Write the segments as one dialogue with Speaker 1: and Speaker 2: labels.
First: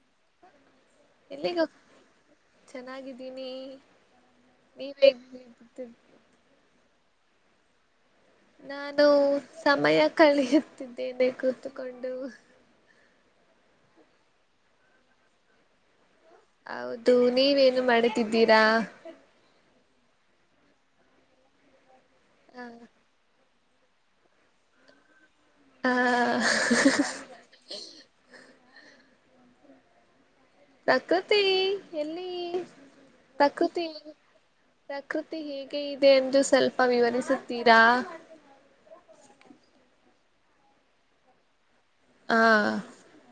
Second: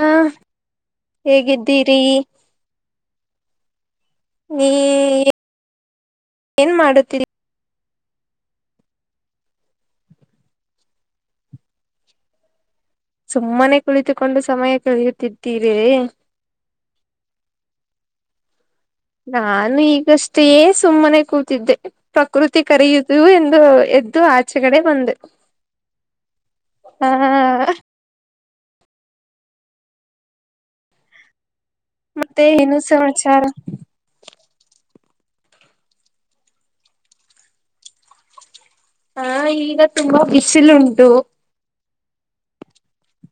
Speaker 1: ಹಾ
Speaker 2: ಎಲ್ಲಿಗ ಹೊಗ್
Speaker 1: ಹೇಗಿದ್ದೀರಿ
Speaker 2: ಚೆನ್ನಾಗ ಇದ್ದೀನಿ.
Speaker 1: ನೀ ಏನ್ ಮಾಡುತ್ತೀರಿ.
Speaker 2: ನಾನು ಸಮಯಾ ಕಳಿಯುತ್ತಿದ್ದೇನೆ ಕೂತಕೊಂಡು.
Speaker 1: ಸುಮ್ಮನೆ ಕುಳಿತುಕೊಂಡು ಸಮಯ ಕಳ್ಹಿಯುತ್ತಿತ್ತಿರೇ.
Speaker 2: ಹೌದು ನೀವ ಏನು ಮಾಡತಿದ್ದೀರಾ.
Speaker 1: ಎಷ್ಟೇ ಸುಮ್ಮನೆ ಕೂತಿದ್ದೆ. ಪ್ರಕೃತಿ
Speaker 2: ಹ
Speaker 1: ಕರೆಯುವುದು ಎನ್. ದು ಎದ್ದು ಆಚು ಕಡೆ ಬಂದೆ.
Speaker 2: ಆಆಹ್
Speaker 1: ಆ
Speaker 2: ಹಹ್ಹಹ್. ಪ್ರಕೃತಿ. ಎಲ್ಲಿ
Speaker 1: ಮತ್ತೆ ಏನು ಸಮಾಚಾರಾ.
Speaker 2: ಪ್ರಕೃತಿ ಪ್ರಕೃತಿ ಹೇಗೆ ಇದೆ ಎಂದು ಸ್ವಲ್ಪ ವಿವರಿಸುತ್ತೀರಾ.
Speaker 1: ಹಾ ಈಗ ತುಂಬಾ ಬಿಸಿಲ ಉಂಟು.
Speaker 2: ಆ.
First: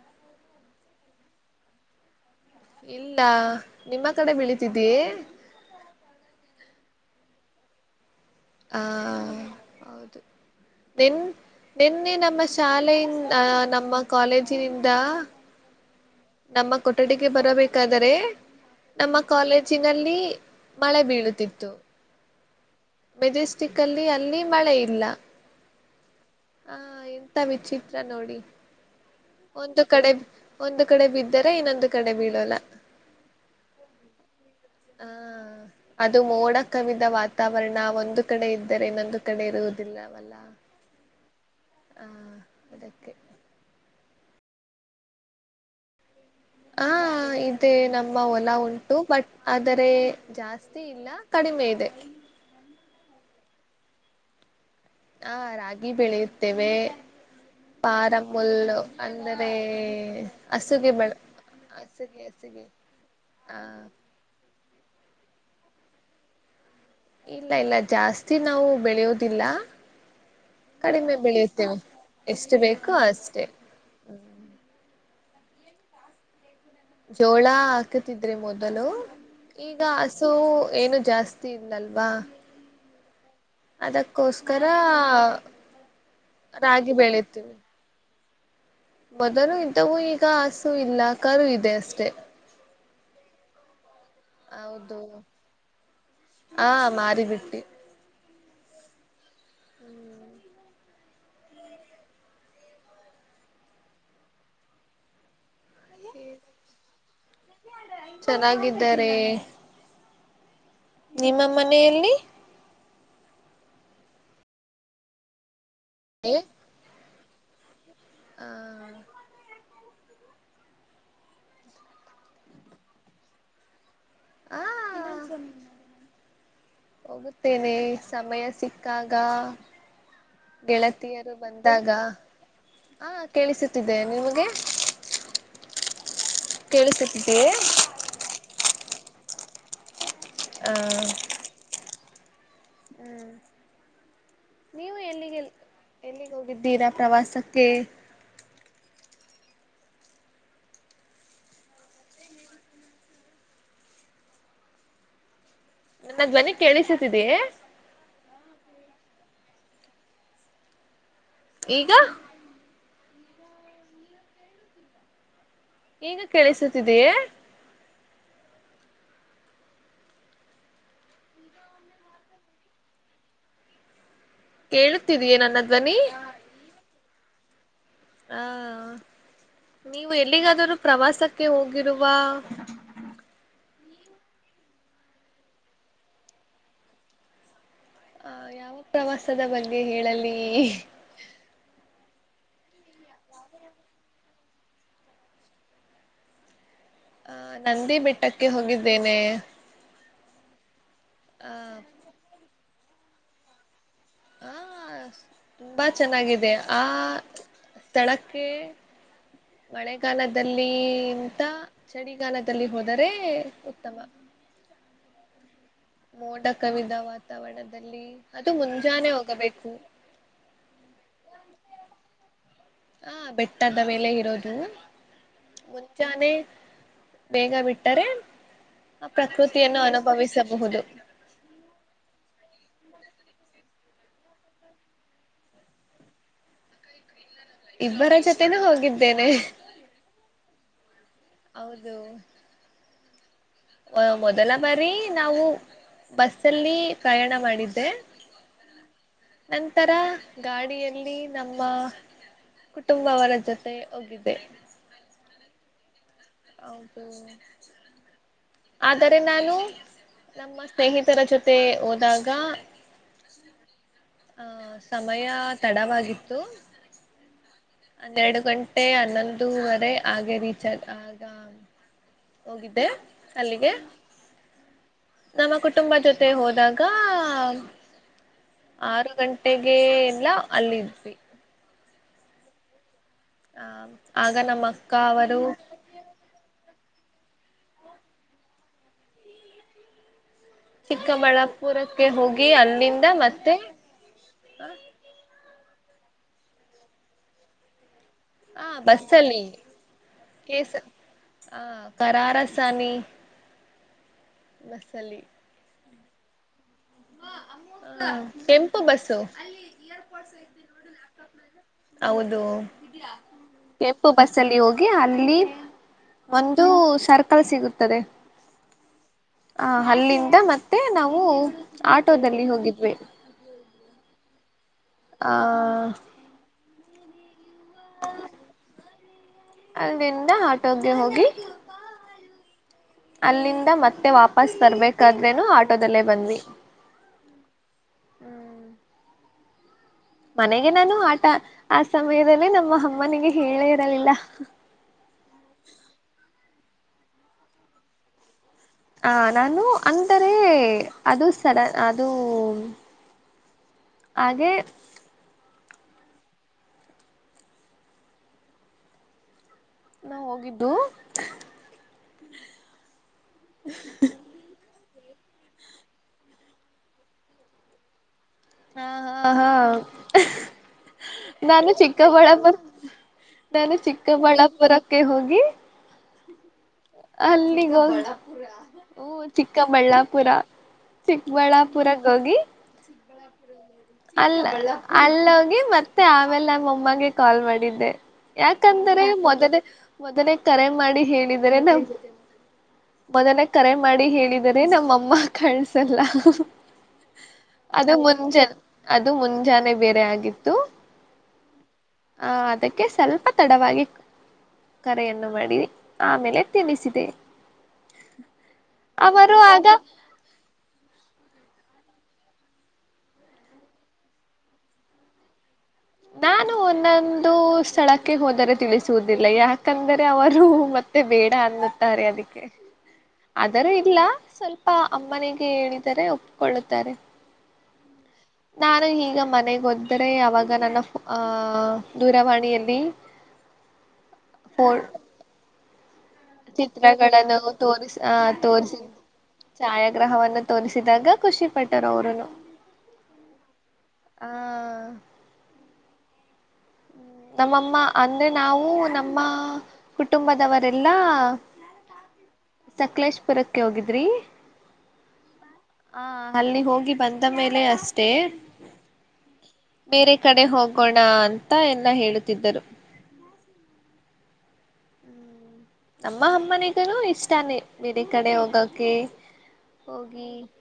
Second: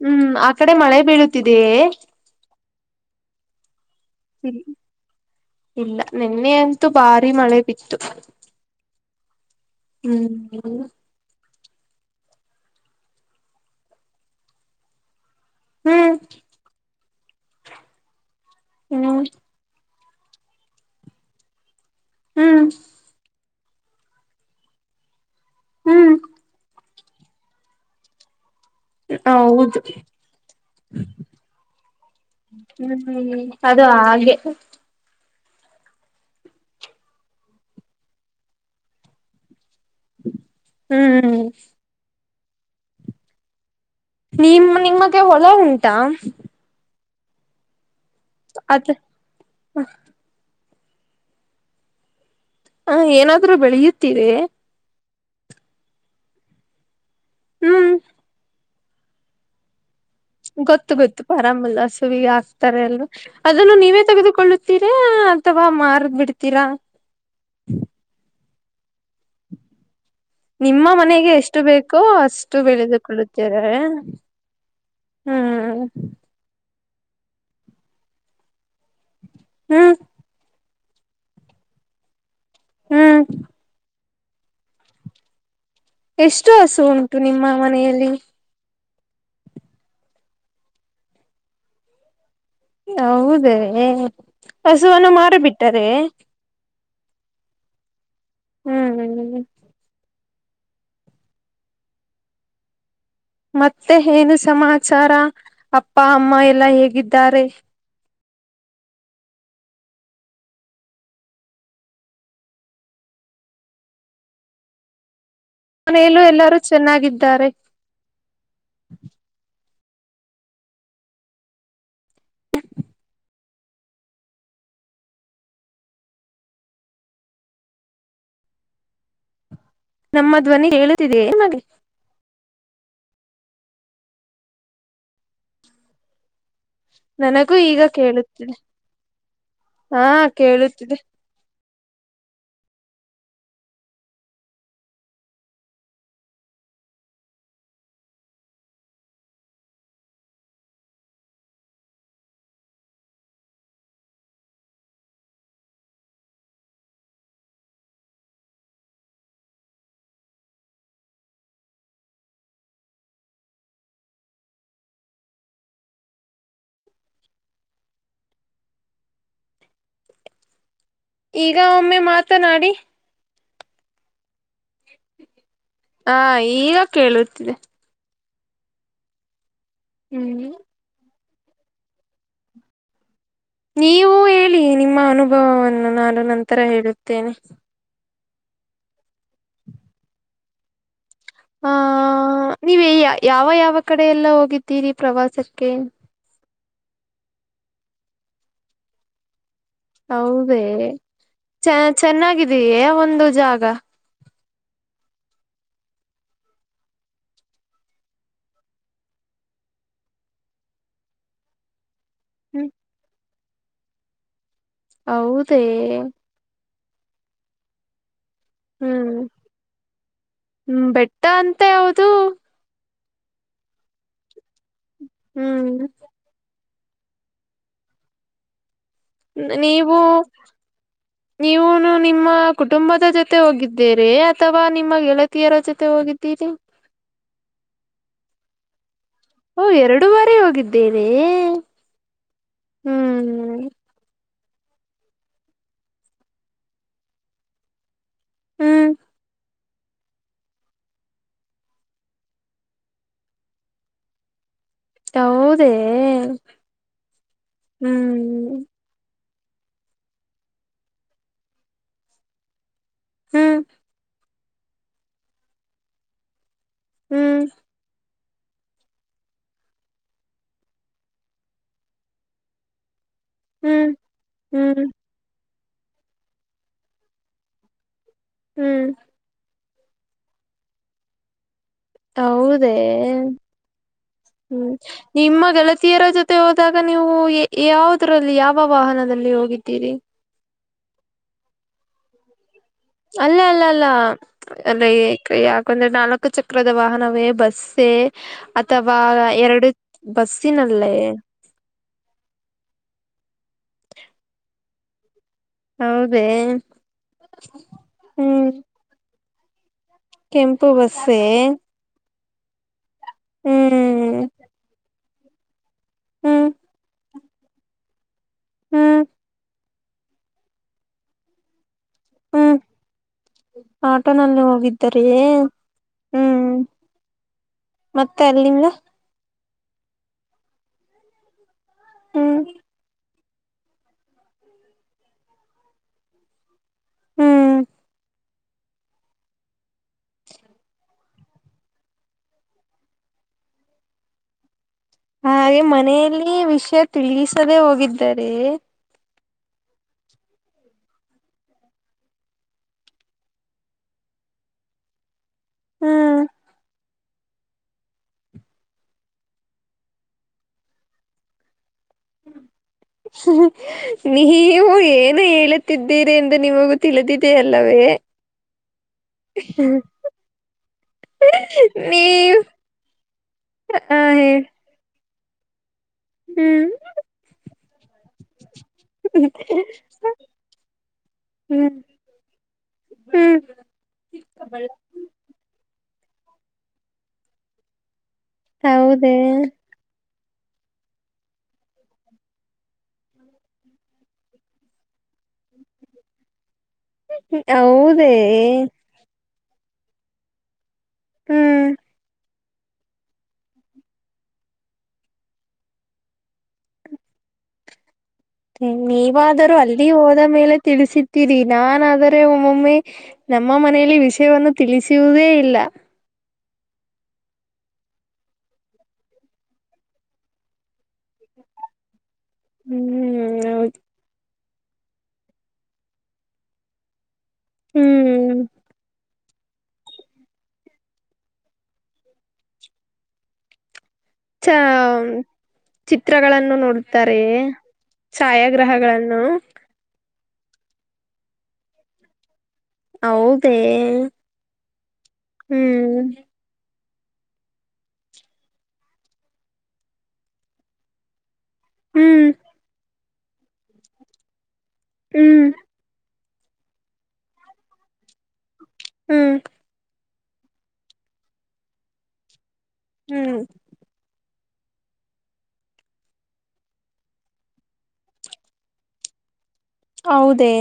Speaker 1: ಹ್ಮ್ ಆ ಕಡೆ ಮಳೆ ಬೀಳುತ್ತಿದೆಯೇ.
Speaker 2: ಇಲ್ಲಾ. ನಿಮ್ಮ ಕಡೆ ಬೆಳಿತಿದ್ದೀಯೆ.
Speaker 1: ನಿನ್ನೆಯಂತೂ ಭಾರಿ ಮಳೆ ಬಿತ್ತು.
Speaker 2: ಆ. ಹೌದು
Speaker 1: ಹ್ಮ್.
Speaker 2: ನಿನ್ ನಿನ್ನೆ ನಮ್ಮ ಶಾಲೆಯಿಂನ್‌ ಅ ನಮ್ಮ ಕ್ವಾಲೇಜಿನಿಂದಾ.
Speaker 1: ಹ್ಮ್.
Speaker 2: ನಮ್ಮ ಕೊಠಡಿಗೆ ಬರಬೇಕಾದರೆೆ. ನಮ್ಮ
Speaker 1: ಹ್ಮ್
Speaker 2: ಕ್ವಾಲೇಜಿನ. ನಲ್ಲಿ ಮಳೆ ಬೀಳುತ್ತಿತ್ತು.
Speaker 1: ಹ್ಮ್.
Speaker 2: ಮೆಜೆಸ್ಟಿಕ್ ಅಲ್ಲಿ ಅಲ್ಲಿ ಮಳೆ ಇಲ್ಲಾ.
Speaker 1: ಹ್ಮ್.
Speaker 2: ಹಾ ಇಂತಾ ವಿಚಿತ್ರ ನೋಡಿ.
Speaker 1: ಹೌದು
Speaker 2: ಒಂದು ಕಡೆ ಒಂದು ಕಡೆ ಬಿದ್ದರೆ ಇನ್ನೊಂದು ಕಡೆ ಬೀಳೋಲ್ಲ
Speaker 1: ಹ್ಮ ಅದು ಹಾಗೆ.
Speaker 2: ಆ ಅದು ಮೋಡ ಕವಿದ ವಾತಾವರಣಾ ಒಂದು ಕಡೆ ಇದ್ದರೆ ಇನ್ನೊಂದು ಕಡೆ ಇರುವುದ. ದಿಲ್ಲಾ ವಲ್ಲಾ.
Speaker 1: ಹ್ಮ್
Speaker 2: ಹಾ ಅದಕ್ಕೆೆ.
Speaker 1: ನಿಮ್ ನಿಮಗೆ ಹೊಲಾ ಉಂಟಾ.
Speaker 2: ಹಾ ಇದೆ ನಮ್. ನಮ್ಮ ಹೊಲಾ
Speaker 1: ಅದ್
Speaker 2: ಉಂಟು ಬಟ್ ಆದರೆ ಜಾಸ್. ಜಾಸ್ತಿ ಇಲ್ಲಾ ಕಡಿಮೆ ಇದೆ.
Speaker 1: ಹಾ ಏನಾದ್ರೂ ಬೆಳೆಯುತ್ತೀವೆ.
Speaker 2: ಹಾ ರಾಗಿ ಬೆಳೆಯುತ್ತೇವೆ.
Speaker 1: ಹ್ಮ್
Speaker 2: ಪಾರಾ ಫುಲ್ಲು. ಅಂದರೇ.
Speaker 1: ಗೊತ್ತು ಗೊತ್ತು ಪರಾಮಿಲ್ಲ ಸುವಿಗೆ
Speaker 2: ಹಸಿಗೆ
Speaker 1: ಆಗ್ತಾರೆ ಎಲ್ವಾ
Speaker 2: ಹ
Speaker 1: ಅದನ್ನು ನೀವೇ ತೆಗೆದುಕೊಳ್ಳ್ ತ್ತಿರಾ ಅಥವಾ ಮಾರ್ಬಿಡ್ತೀರಾ.
Speaker 2: ಇಲ್ಲ ಇಲ್ಲ ಜಾಸ್ತಿ ನಾವು ಬೆಳೆಯೋದಿಲ್ಲ.
Speaker 1: ನಿಮ್ಮ
Speaker 2: ಕಡಿಮೆ
Speaker 1: ಮನೆಗೆ ಎಷ್ಟು
Speaker 2: ಬೆಳೆಯುತ್ತೇವೆ
Speaker 1: ಬೇಕೋ
Speaker 2: ಎಷ್ಟು
Speaker 1: ಅಷ್ಟು
Speaker 2: ಬೇಕೋ ಅಷ್ಟೆ
Speaker 1: ಬೆಳೆದುಕೊಳ್ಳುತ್ತಿರೆ. ಹ್ಮ್
Speaker 2: ಜೋಳ ಹಾಕ್ ತಿದ್ರೆ ಮೊದ ಲು ಈಗ
Speaker 1: ಹ್ಮ್
Speaker 2: ಹಸು ಏನು ಜಾಸ್ತಿ ಇಲ್ಲಲ್ವಾ.
Speaker 1: ಹ್ಮ್
Speaker 2: ಅದಕ್ಕೋಸ್ಕರಾ
Speaker 1: ಎಷ್ಟು ಹಸು ಉಂಟು ನಿಮ್ಮ ಮನೆಯಲ್ಲಿ.
Speaker 2: ಮೊದಲು ಇದ್ದವು ಈಗ ಹಸು ಇಲ್ಲ ಕರು ಇದೆ ಅಷ್ಟೆ.
Speaker 1: ಹೌದೇ ಹಸುವನ್ನು
Speaker 2: ಹೌದು
Speaker 1: ಮಾರಿಬಿಟ್ಟರೆ
Speaker 2: ಹಾ ಮಾರಿಬಿಟ್ಟಿ
Speaker 1: ಹ್ಮ್ ಹ್ಮ್್ಮ್
Speaker 2: ಹ್ಮ್
Speaker 1: ಮತ್ತೆ ಹೇನು ಸಮಾಚಾರ. ಅಪ್ಪ ಅಮ್ಮ ಎಲ್ಲಾ ಹೇಗಿ ತ್ತಾರೆ.
Speaker 2: ಚೆನ್ನಗಿದ್ದಾರೆ ನಿಮ್ಮ ಮನೆಯಲ್ಲಿ
Speaker 1: ಮನೇಲ್ಲು ಎಲ್ಲಾರೂ ಚೆನ್ನಾಗಿದ್ದ್ ದರೆ.
Speaker 2: ಹ ಹಾ ಹೋಗುತ್ತೇನೆ ಸಮಯ ಸಿಕ್ಕಾಗ.
Speaker 1: ನಮ್ಮ ಧ್ವನಿ ಕೇಳುತ್ತಿದೆಯ
Speaker 2: ಗೆಳತಿಯರು
Speaker 1: ನಿಮಗೆ
Speaker 2: ಬಂದಾಗ ಹಾ ಕೇಳಿಸುತ್ತಿದ್ದೆ ನಿಮಗೆ. [unintelligible]
Speaker 1: ನನಗೂ ಈಗ ಕೇಳುತ್ತಿದೆ. ಹಾ
Speaker 2: ಹ
Speaker 1: ಕೇಳುತ್ತಿದೆ.
Speaker 2: ಹ್ಮ ನೀವು ಎಲ್ಲಿಗೆ ಎಲ್ಲಿಗೆ ಹೋಗಿದ್ದೀರಾ ಪ್ರವಾಸಕ್ಕೆ ನನ್ನ ಧ್ವನಿ ಕೇಳಿಸುತ್ತಿದೆಯೆ ಈಗ ಈಗ ಕೇಳಿಸುತ್ತಿದೆಯೇ?
Speaker 1: ಈಗ ಒಮ್ಮೆ ಮಾತನಾಡಿ.
Speaker 2: ಕೇಳುತ್ತಿದೆಯೇ ನನ್ನ ಧ್ವನಿ.
Speaker 1: ಹಾ ಈಗ [inaudible]
Speaker 2: ಹಾ ನೀವು
Speaker 1: ಹ್ಮ್
Speaker 2: ಎಲ್ಲಿಗಾದರೂ ಪ್ರವಾಸಕ್ ಕ್ಕೆ ಹೋಗಿರುವ
Speaker 1: ನೀವು ಹೇಳಿ ನಿಮ್ಮ ಅನುಭವವನ್ನು ನಾನು ನಂತರ ಹೇಳುತ್ತೇನೆ.
Speaker 2: ಆ ಯಾವ ಪ್ರವಾಸದ ಬಗ್ಗೆ ಹೇಳಲಿ?
Speaker 1: ಹಾ ನೀವು ಯಾವ ಯಾವ ಕಡೆ ಎಲ್ಲ ಹೋಗಿದ್ದೀರಿ ಪ್ರವಾಸಕ್ಕೆ?
Speaker 2: ಆ ನಂದಿ ಬೆಟ್ಟಕ್ಕೆ ಹೋಗಿದ್ದೇನೆ.
Speaker 1: ಹೌದೇ
Speaker 2: ಆ
Speaker 1: ಚ ಚೆನ್ನಾಗಿದೆಯೆ? ಒಂದು ಜಾಗ
Speaker 2: ಹ ತುಂಬಾ ಚೆನ್ನಾಗಿದೆ ಆ ತಳಕ್ಕೆ ಮಳೆಗಾಲದಲ್ಲಿಂತ ಚಳಿಗಾಲದಲ್ಲಿ
Speaker 1: ಹ್ಮ್
Speaker 2: ಹೋದರೆ ಉತ್ತಮ.
Speaker 1: ಹೌದ್-
Speaker 2: ಮೋಡ ಕವಿದ ವಾತಾವರಣದಲ್ಲಿ ಅದು ಮುಂಜಾನೆ
Speaker 1: ಹ್ಮ್
Speaker 2: ಹೋಗಬೇಕು
Speaker 1: ಹ್ಮ ಬೆಟ್ಟ ಅಂತೆ ಹೌದು.
Speaker 2: ಹ ಬೆಟ್ಟದ ಮೇಲೆ ಇರೋದು.
Speaker 1: ಹ್ಮ್
Speaker 2: ಮುಂಜಾನೆ ಬೇಗ ಬಿಟ್ಟರೆ ಆ ಪ್ರಕೃತಿಯನ್ನು
Speaker 1: ನೀವು
Speaker 2: ಅನುಭವಿಸಬಹುದು
Speaker 1: ನೀವುನು ನಿಮ್ಮ ಕುಟುಂಬದ ಜೊತೆ ಹೋಗಿದ್ದೀರಿ ಅಥವಾ ನಿಮ್ಮ ಗೆಳತಿಯರ ಜೊತೆ ಹೋಗಿದ್ದೀರಿ?
Speaker 2: ಇಬ್ಬರ ಜೊತೆನು ಹೋಗಿದ್ದ್
Speaker 1: ಓ ಎರಡು ಬಾರಿ ಹೋಗಿದ್ ದ್ದೀರೀ.
Speaker 2: ಹೌದು.
Speaker 1: ಹ್ಮ್
Speaker 2: ಒ ಮೊದಲ ಬಾರಿ ನಾವು ಬಸ್ ಅಲ್ಲಿ ಪ್ರಯಾಣ ಮಾಡಿದ್ದೆ.
Speaker 1: ಹ್ಮ್
Speaker 2: ನಂತರ ಗಾಡಿಯಲ್ಲಿ ನಮ್ಮ ಕುಟುಂಬವರ ಜೊತೆ ಹೋಗಿದ್ದೆ.
Speaker 1: ಹೌದೇ?
Speaker 2: ಹೌದು.
Speaker 1: ಹ್ಮ್
Speaker 2: ಆದ ತ್ತೆ ನಾನು ನಮ್ಮ ಸ್ನೇಹಿತರ ಜೊತೆ ಹೋದಾಗ
Speaker 1: ಹ್ಮ್
Speaker 2: ಆ ಸಮಯ ತಡವಾಗಿತ್ತು.
Speaker 1: ಹ್ಮ್
Speaker 2: ಹನ್ನೆರಡು ಗಂಟೆ ಹನ್ನೊಂದುವರೆ ಹಾಗೆ ರೀಚ್ ಆದ್ ಆಗ ಹೋಗಿದ್ದೆ. ಅಲ್ಲಿಗೆ
Speaker 1: ಹ್ಮ್ ಹ್ಮ್
Speaker 2: ನಮ್ಮ ಕುಟುಂಬ ಜೊತೆ ಹೋದಾಗ
Speaker 1: ಹ್ಮ್
Speaker 2: ಆರು ಗಂಟೆಗೆ ಗೆ ಎಲ್ಲ ಅಲ್ಲಿದ್ವಿ.
Speaker 1: ಹೌದೇ?
Speaker 2: ಆ ಆಗ ನಮ್ಮ
Speaker 1: ಹ್ಮ್
Speaker 2: ಅಕ್ಕ ಅವರು
Speaker 1: ನಿಮ್ಮ ಗೆಳತಿಯರ ಜೊತೆ ಹೋದಾಗ್ ಗ ನೀವು ಯಾವುದ್ರಲ್ಲಿ ಯಾವ ವಾಹನದಲ್ಲಿ ಹೋಗಿದ್ದೀರಿ?
Speaker 2: ಚಿಕ್ಕಬಳ್ಳಾಪುರಕ್ಕೆ ಹೋಗಿ ಅಲ್ಲಿಂದ
Speaker 1: ಅಲ್ಲ
Speaker 2: ಮತ್ತೆ
Speaker 1: ಅಲ್ಲ ಅಲ್ಲ ಅದೆ ಕ ಯಾಕ್ ಕಂದ್ರೆ ನಾಲ್ಕು ಚಕ್ರದ ವಾಹನವೇ ಬಸ್ಸೇ?
Speaker 2: ಹಾ
Speaker 1: ಅಥವಾ
Speaker 2: ಬಸ್ಸಲ್ಲಿ
Speaker 1: ಎರಡು
Speaker 2: ಕೇಸ
Speaker 1: ಬಸ್ಸಿನಲ್ಲೇ
Speaker 2: ಹ ಕರಾರಸಾನಿ ಬಸ್ಸಲ್ಲಿ.
Speaker 1: ಹೌದೇ?
Speaker 2: ಆ
Speaker 1: ಹ್ಮ್
Speaker 2: ಕೆಂಪು ಬಸ್ಸು.
Speaker 1: ಕೆಂಪು ಬಸ್ಸೇ?
Speaker 2: ಹೌದು. ಕೆಂಪು
Speaker 1: ಹ್ಮ್
Speaker 2: ಬಸ್ಸಲ್ಲಿ ಹೋಗಿ ಅಲ್ [inaudible]
Speaker 1: ಹ್ಮ್
Speaker 2: ಒಂದು ಸರ್ಕ ಕಲ್ ಸಿಗುತ್ತದೆ.
Speaker 1: ಹ್ಮ್
Speaker 2: ಆ ಅಲ್ಲಿಂದ ಮತ್ತೆ ನಾವು ಆಟೋದಲ್ಲಿ
Speaker 1: ಹ್ಮ್
Speaker 2: ಹೋಗಿದ್ವಿ.
Speaker 1: ಆಟೋನಲ್ಲಿ ಹೋಗಿದ್ ತ್ತರಿಯೇ
Speaker 2: ಆ
Speaker 1: ಹ್ಮ್. ಮತ್ತೆ ಅಲ್ಲಿಂದ
Speaker 2: ಅಲ್ಲಿಂದ ಆಟೋಗೆ ಹೋಗಿ
Speaker 1: ಹ್ಮ್
Speaker 2: ಅಲ್ಲಿಂದ ಮತ್ತೆ ವಾಪಸ್ ಬರ್ಬೇಕಾದ್ರೇನು ಆಟೋದಲ್ಲೇ ಬಂದ್ವಿ.
Speaker 1: ಹ್ಮ್
Speaker 2: ಹ್ಮ್ ಮನೆಗೆ ನಾನು ಆ ಆ ಸಮಯದಲ್ಲಿ ನಮ್ಮ ಅಮ್ಮನಿಗೆ ಹೇಳೇ ಇರಲಿಲ್ಲ.
Speaker 1: ಹಾಗೆ ಮನೆಯಲ್ಲಿ ವಿಷಯ ತಿಳಿಸದೆೇ ಹೋಗಿದ್ದರೆ
Speaker 2: ಆ ನಾನು ಅಂದರೆ ಅದು ಸಡನ್ ಅದು ಹಾಗೆ
Speaker 1: ಹ್ಮ್
Speaker 2: ನಾ ಹೋಗಿದ್ದು.
Speaker 1: ಹ್ಮ್ ನೀವು ಏ ನೆ ಹೇಳುತ್ತಿದ್ದೀರಿ ಎಂದು ನಿಮಗೂ ತಿಳಿದಿದೆಯಲ್ಲವೇ.
Speaker 2: ಹ ಹಾ ಹಾ ನಾನು
Speaker 1: ನೀವು
Speaker 2: ಚಿಕ್ಕಬಳ್ಳಾಪುರ್ ನಾನು
Speaker 1: ಹಾ ಹೇಳಿ
Speaker 2: ಚಿಕ್ಕಬಳ್ಳಾಪುರ ಕ್ಕೆ ಹೋಗಿ
Speaker 1: ಹ್ಮ್
Speaker 2: ಅಲ್ಲಿಗೋಗಿ ಹು ಚಿಕ್ಕಬಳ್ಳಾಪುರ
Speaker 1: ಹ್ಮ್
Speaker 2: ಚಿಕ್ಕ್ಬಳ್ಳಾಪುರಗ ಹೋಗಿ
Speaker 1: ಹ್ಮ್
Speaker 2: ಅಲ್ಲೊಗಿ ಮತ್ತ್ ತ್ತೆ ಆಮೇಲೆ ನಮ್ಮಮ್ಮಂಗೆ ಕಾಲ್ ಮಾಡಿದ್ದೆ. ಯಾಕಂದ್ರೆ
Speaker 1: ಹೌದೇ
Speaker 2: ಮೊದಲೇ ಮೊದನೇ ಕರೆ ಮಾಡಿ ಹೇಳಿದ್ ದರೆ ನಮ್ ಮೊದಲೆ ಕರೆ ಮಾಡಿ ಹೇಳಿದರೆ ನಮ್ಮಮ್ಮ ಕಳ್ಸಲ್ಲ.
Speaker 1: ಹೌದೇ?
Speaker 2: ಜಾನೆ ಬೇರೆ ಆಗಿತ್ತು.
Speaker 1: ಹ್ಮ್
Speaker 2: ಆ ಅದಕ್ಕೆ ಸ್ವಲ್ಪ ತಡವಾಗಿ ಕರೆಯನ್ನು ಮಾಡಿದಿ. ಆಮೇಲೆ ತಿಳಿಸಿದೆ. ಅವರು
Speaker 1: ನೀವಾದರೂ
Speaker 2: ಆಗ
Speaker 1: ಅಲ್ಲಿ ಹೋದ ಮೇಲೆ ತಿಳಿಸಿದ್ದೀರಿ. ನಾನಾದರೆ ಒಮ್ಮೊಮ್ಮೆ ನಮ್ಮ ಮನೆಯಲ್ಲಿ ವಿಷಯವನ್ನು ತಿಳಿಸುವುದೇ ಇಲ್ಲ.
Speaker 2: ನಾನು ಒಂದೊಂದು ಸ್ಥಳಕ್ಕೆ ಹೋದರೆ ತಿಳಿಸುವುದಿಲ್ಲ, ಯಾಕಂದರೆ ಅವರು ಮತ್ತೆ ಬೇಡ ಅನ್ನುತ್ತಾರೆ ಅದಕ್ಕೆ. ಕೆ
Speaker 1: ಹ್ಮ್
Speaker 2: ಆದರೆ
Speaker 1: ಹೌದು
Speaker 2: ಇಲ್ಲ ಸ್ವಲ್ ಪ್ಪಾ ಅಮ್ಮನಿಗೆ ಹೇಳಿದರೆ ಒಪ್ಕೊಳ್ಳುತ್ತಾರೆ.
Speaker 1: ಹ್ಮ್
Speaker 2: ನಾನು ಈಗ ಮ ಮನೆಗೆೊದ್ರೆ ಅವಾಗ ನನ್ನ ಆ ದೂರವಾಣಿಯಲ್ಲಿ
Speaker 1: ಚಹಾ.
Speaker 2: ಫೋ
Speaker 1: ಚಿತ್ರಗಳನ್ನು ನೋಡುತ್ತಾರೆ
Speaker 2: ಚಿತ್ರಗಳನ್ನು ತೋರಿಸ
Speaker 1: ಛಾಯಾಗ್ರಹಗಳನ್ನು.
Speaker 2: ಗ್ರಹವನ್ನು ತೋರಿಸಿದಾಗ ಖುಷಿ ಪಟ್ಟರು ಅವರುನು.
Speaker 1: ಹೌದೇ.
Speaker 2: ಆ
Speaker 1: ಹ್ಮ್.
Speaker 2: ನಮ್ಮಮ್ಮ ಅಂದ್ರೆ ನಾವು ನಮ್ಮ ಕುಟುಂಬದವರೆಲ್ಲಾ.
Speaker 1: ಹ್ಮ್.
Speaker 2: ಸಾಕಲೇಶಪುರಕ್ಕೆ ಹೋಗಿದ್ರಿ.
Speaker 1: ಹ್ಮ್.
Speaker 2: ಹಾ ಅಲ್ಲಿ ಹೋಗಿ ಬಂದ ಮೇಲೆ ಅಷ್ಟೇ.
Speaker 1: ಹ್ಮ್.
Speaker 2: ಬೇರೆ ಕಡೆ ಹೋಗೋಣ ಅಂತ. ಅಂತ ಹೇಳುತ್ತಿದ್ದರು.
Speaker 1: ಹ್ಮ್.
Speaker 2: ನಮ್ಮ ಅಮ್ಮನಿಗೂ ಇಷ್ಟಾನ ಬಿರೆ ಕಡೆ ಹೋಗೋಕೆ.
Speaker 1: ಹೌದೇ.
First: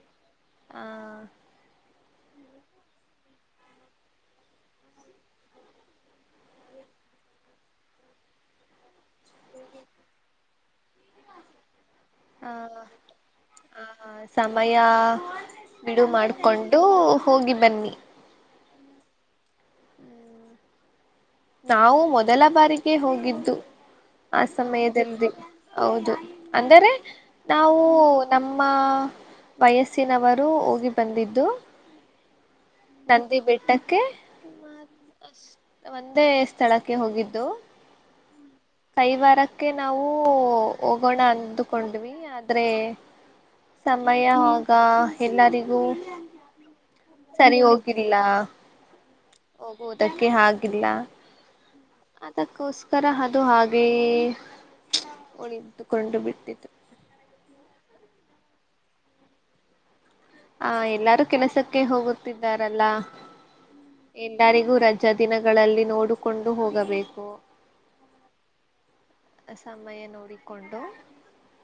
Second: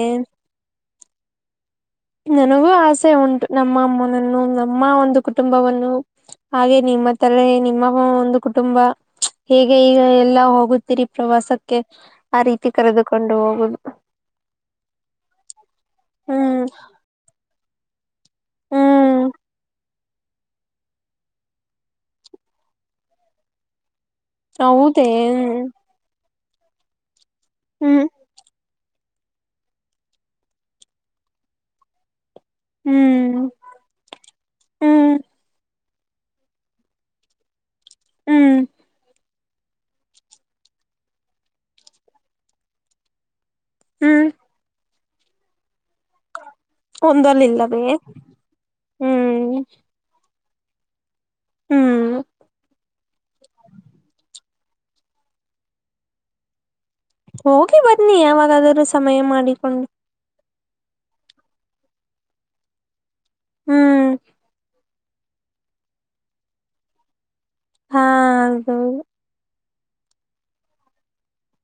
Speaker 1: ನನಗೂ ಆಸೆ ಉಂಟು ನಮ್ಮ ಅಮ್ಮನನ್ನು ನಮ್ಮ ಒಂದು ಕುಟುಂಬವನ್ನು ಹಾಗೆ ನಿಮ್ಮ ತಲೆ ನಿಮ್ಮ ಒಂದು ಕುಟುಂಬ ಹೇಗೆ ಈಗ ಎಲ್ಲ ಹೋಗುತ್ತೀರಿ ಪ್ರವಾಸಕ್ಕೆ. ಆ ರೀತಿ
Speaker 2: ಹ
Speaker 1: ಕರೆದುಕೊಂಡು ಹೋಗುದು
Speaker 2: ಆ ಸಮಯ ಬಿಡು
Speaker 1: ಹ್ಮ್
Speaker 2: ಮಾಡ್ಕೊಂಡು. ಹೋಗಿ ಬನ್ನಿ.
Speaker 1: ಹ್ಮ್.
Speaker 2: ಹ್ಮ್. ನಾವು ಮೊದಲ ಬಾರಿಗೆ ಹೋಗಿದ್ದು. ಆ
Speaker 1: ಹೌದೇ
Speaker 2: ಸಮಯದಲ್ಲಿ ಹೌದು. ಅಂದ್ರೆ. ನಾವು
Speaker 1: ಹ್ಮ್
Speaker 2: ನಮ್ಮ. ನಮ್ಮ ವಯಸ್ಸಿನವರು ಹೋಗಿ ಬಂದಿದ್ದು. ನಂದಿ
Speaker 1: ಹ್ಮ್
Speaker 2: ಬೆಟ್ಟಕ್ಕೆ.
Speaker 1: ಹ್ಮ್
Speaker 2: ಒಂದೇ ಸ್ಥಳಕ್ಕೆ ಹೋಗಿದ್ದು.
Speaker 1: ಹ್ಮ್.
Speaker 2: ಕೈವಾರಕ್ಕೆ ನಾವು ಹೋಗೋಣ ಅಂದುಕೊಂಡ್ವಿ ಆದ್ರೆ. ಸಮಯ
Speaker 1: ಹ್ಮ್
Speaker 2: ಆಗ. ಎಲ್ಲಾರಿಗೂ.
Speaker 1: ಒಂದಲ್ಲಿಲ್ಲವೇ ಹ್ಮ್.
Speaker 2: ಹೋಗುವುದಕ್ಕೆ ಆಗಿಲ್ಲ.
Speaker 1: ಹ್ಮ್
Speaker 2: ಅದಕ್ಕೋಸ್ಕ ತರ ಅದು ಹಾಗೇ ಉಳಿದುಕೊಂಡು ಬಿಟ್ಟತ್ತು.
Speaker 1: ಹೋಗಿ ಬನ್ನಿ ಯಾವಾಗಾದ್ರೂ ಸಮಯ ಮಾಡಿಕೊಂಡು.
Speaker 2: ಹಾ ಎಲ್ಲಾರು ಕೆಲಸಕ್ಕೆ ಹೋಗುತ್ತಿದ್ದಾರಲ್ಲ.
Speaker 1: ಹ್ಮ್
Speaker 2: ಎಲ್ಲರಿಗೂ ರಜೆ. [unintelligible] ದಿನಗಳಲ್ಲಿ ನೋಡಿಕೊಂಡು ಹೋಗಬೇಕು.
Speaker 1: ಹಾ ಹೌದು ಹೌದು.
Speaker 2: ಸಮಯ ನೋಡಿಕೊಂಡು.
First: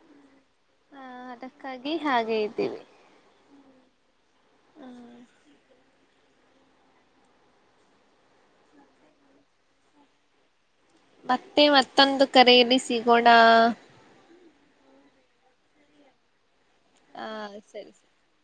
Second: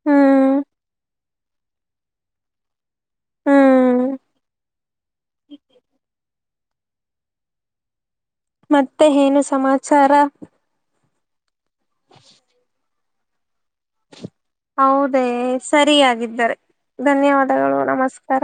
Speaker 1: ಹ್ಮ್.
Speaker 2: ಹ ಅದಕ್ಕಾಗಿ ಹಾಗೆ ಇದ್ದೀವಿ.
Speaker 1: ಹ್ಮ್
Speaker 2: ಹ.
Speaker 1: ಮತ್ತೆ ಏನು ಸಮಾಚಾರ.
Speaker 2: ಮತ್ತ [unintelligible] ಮತ್ತೆ ಮತ್ತೊಂದು ಕರೆಯಲ್ಲಿ ಸಿಗೋಣ.
Speaker 1: ಹೌದೇ ಸರಿಯಾಗಿದ್ದರೆ.
Speaker 2: ಹ
Speaker 1: ಧನ್ಯವಾದಗಳು
Speaker 2: ಸರಿ ಸರಿ
Speaker 1: ನಮಸ್ಕಾರ.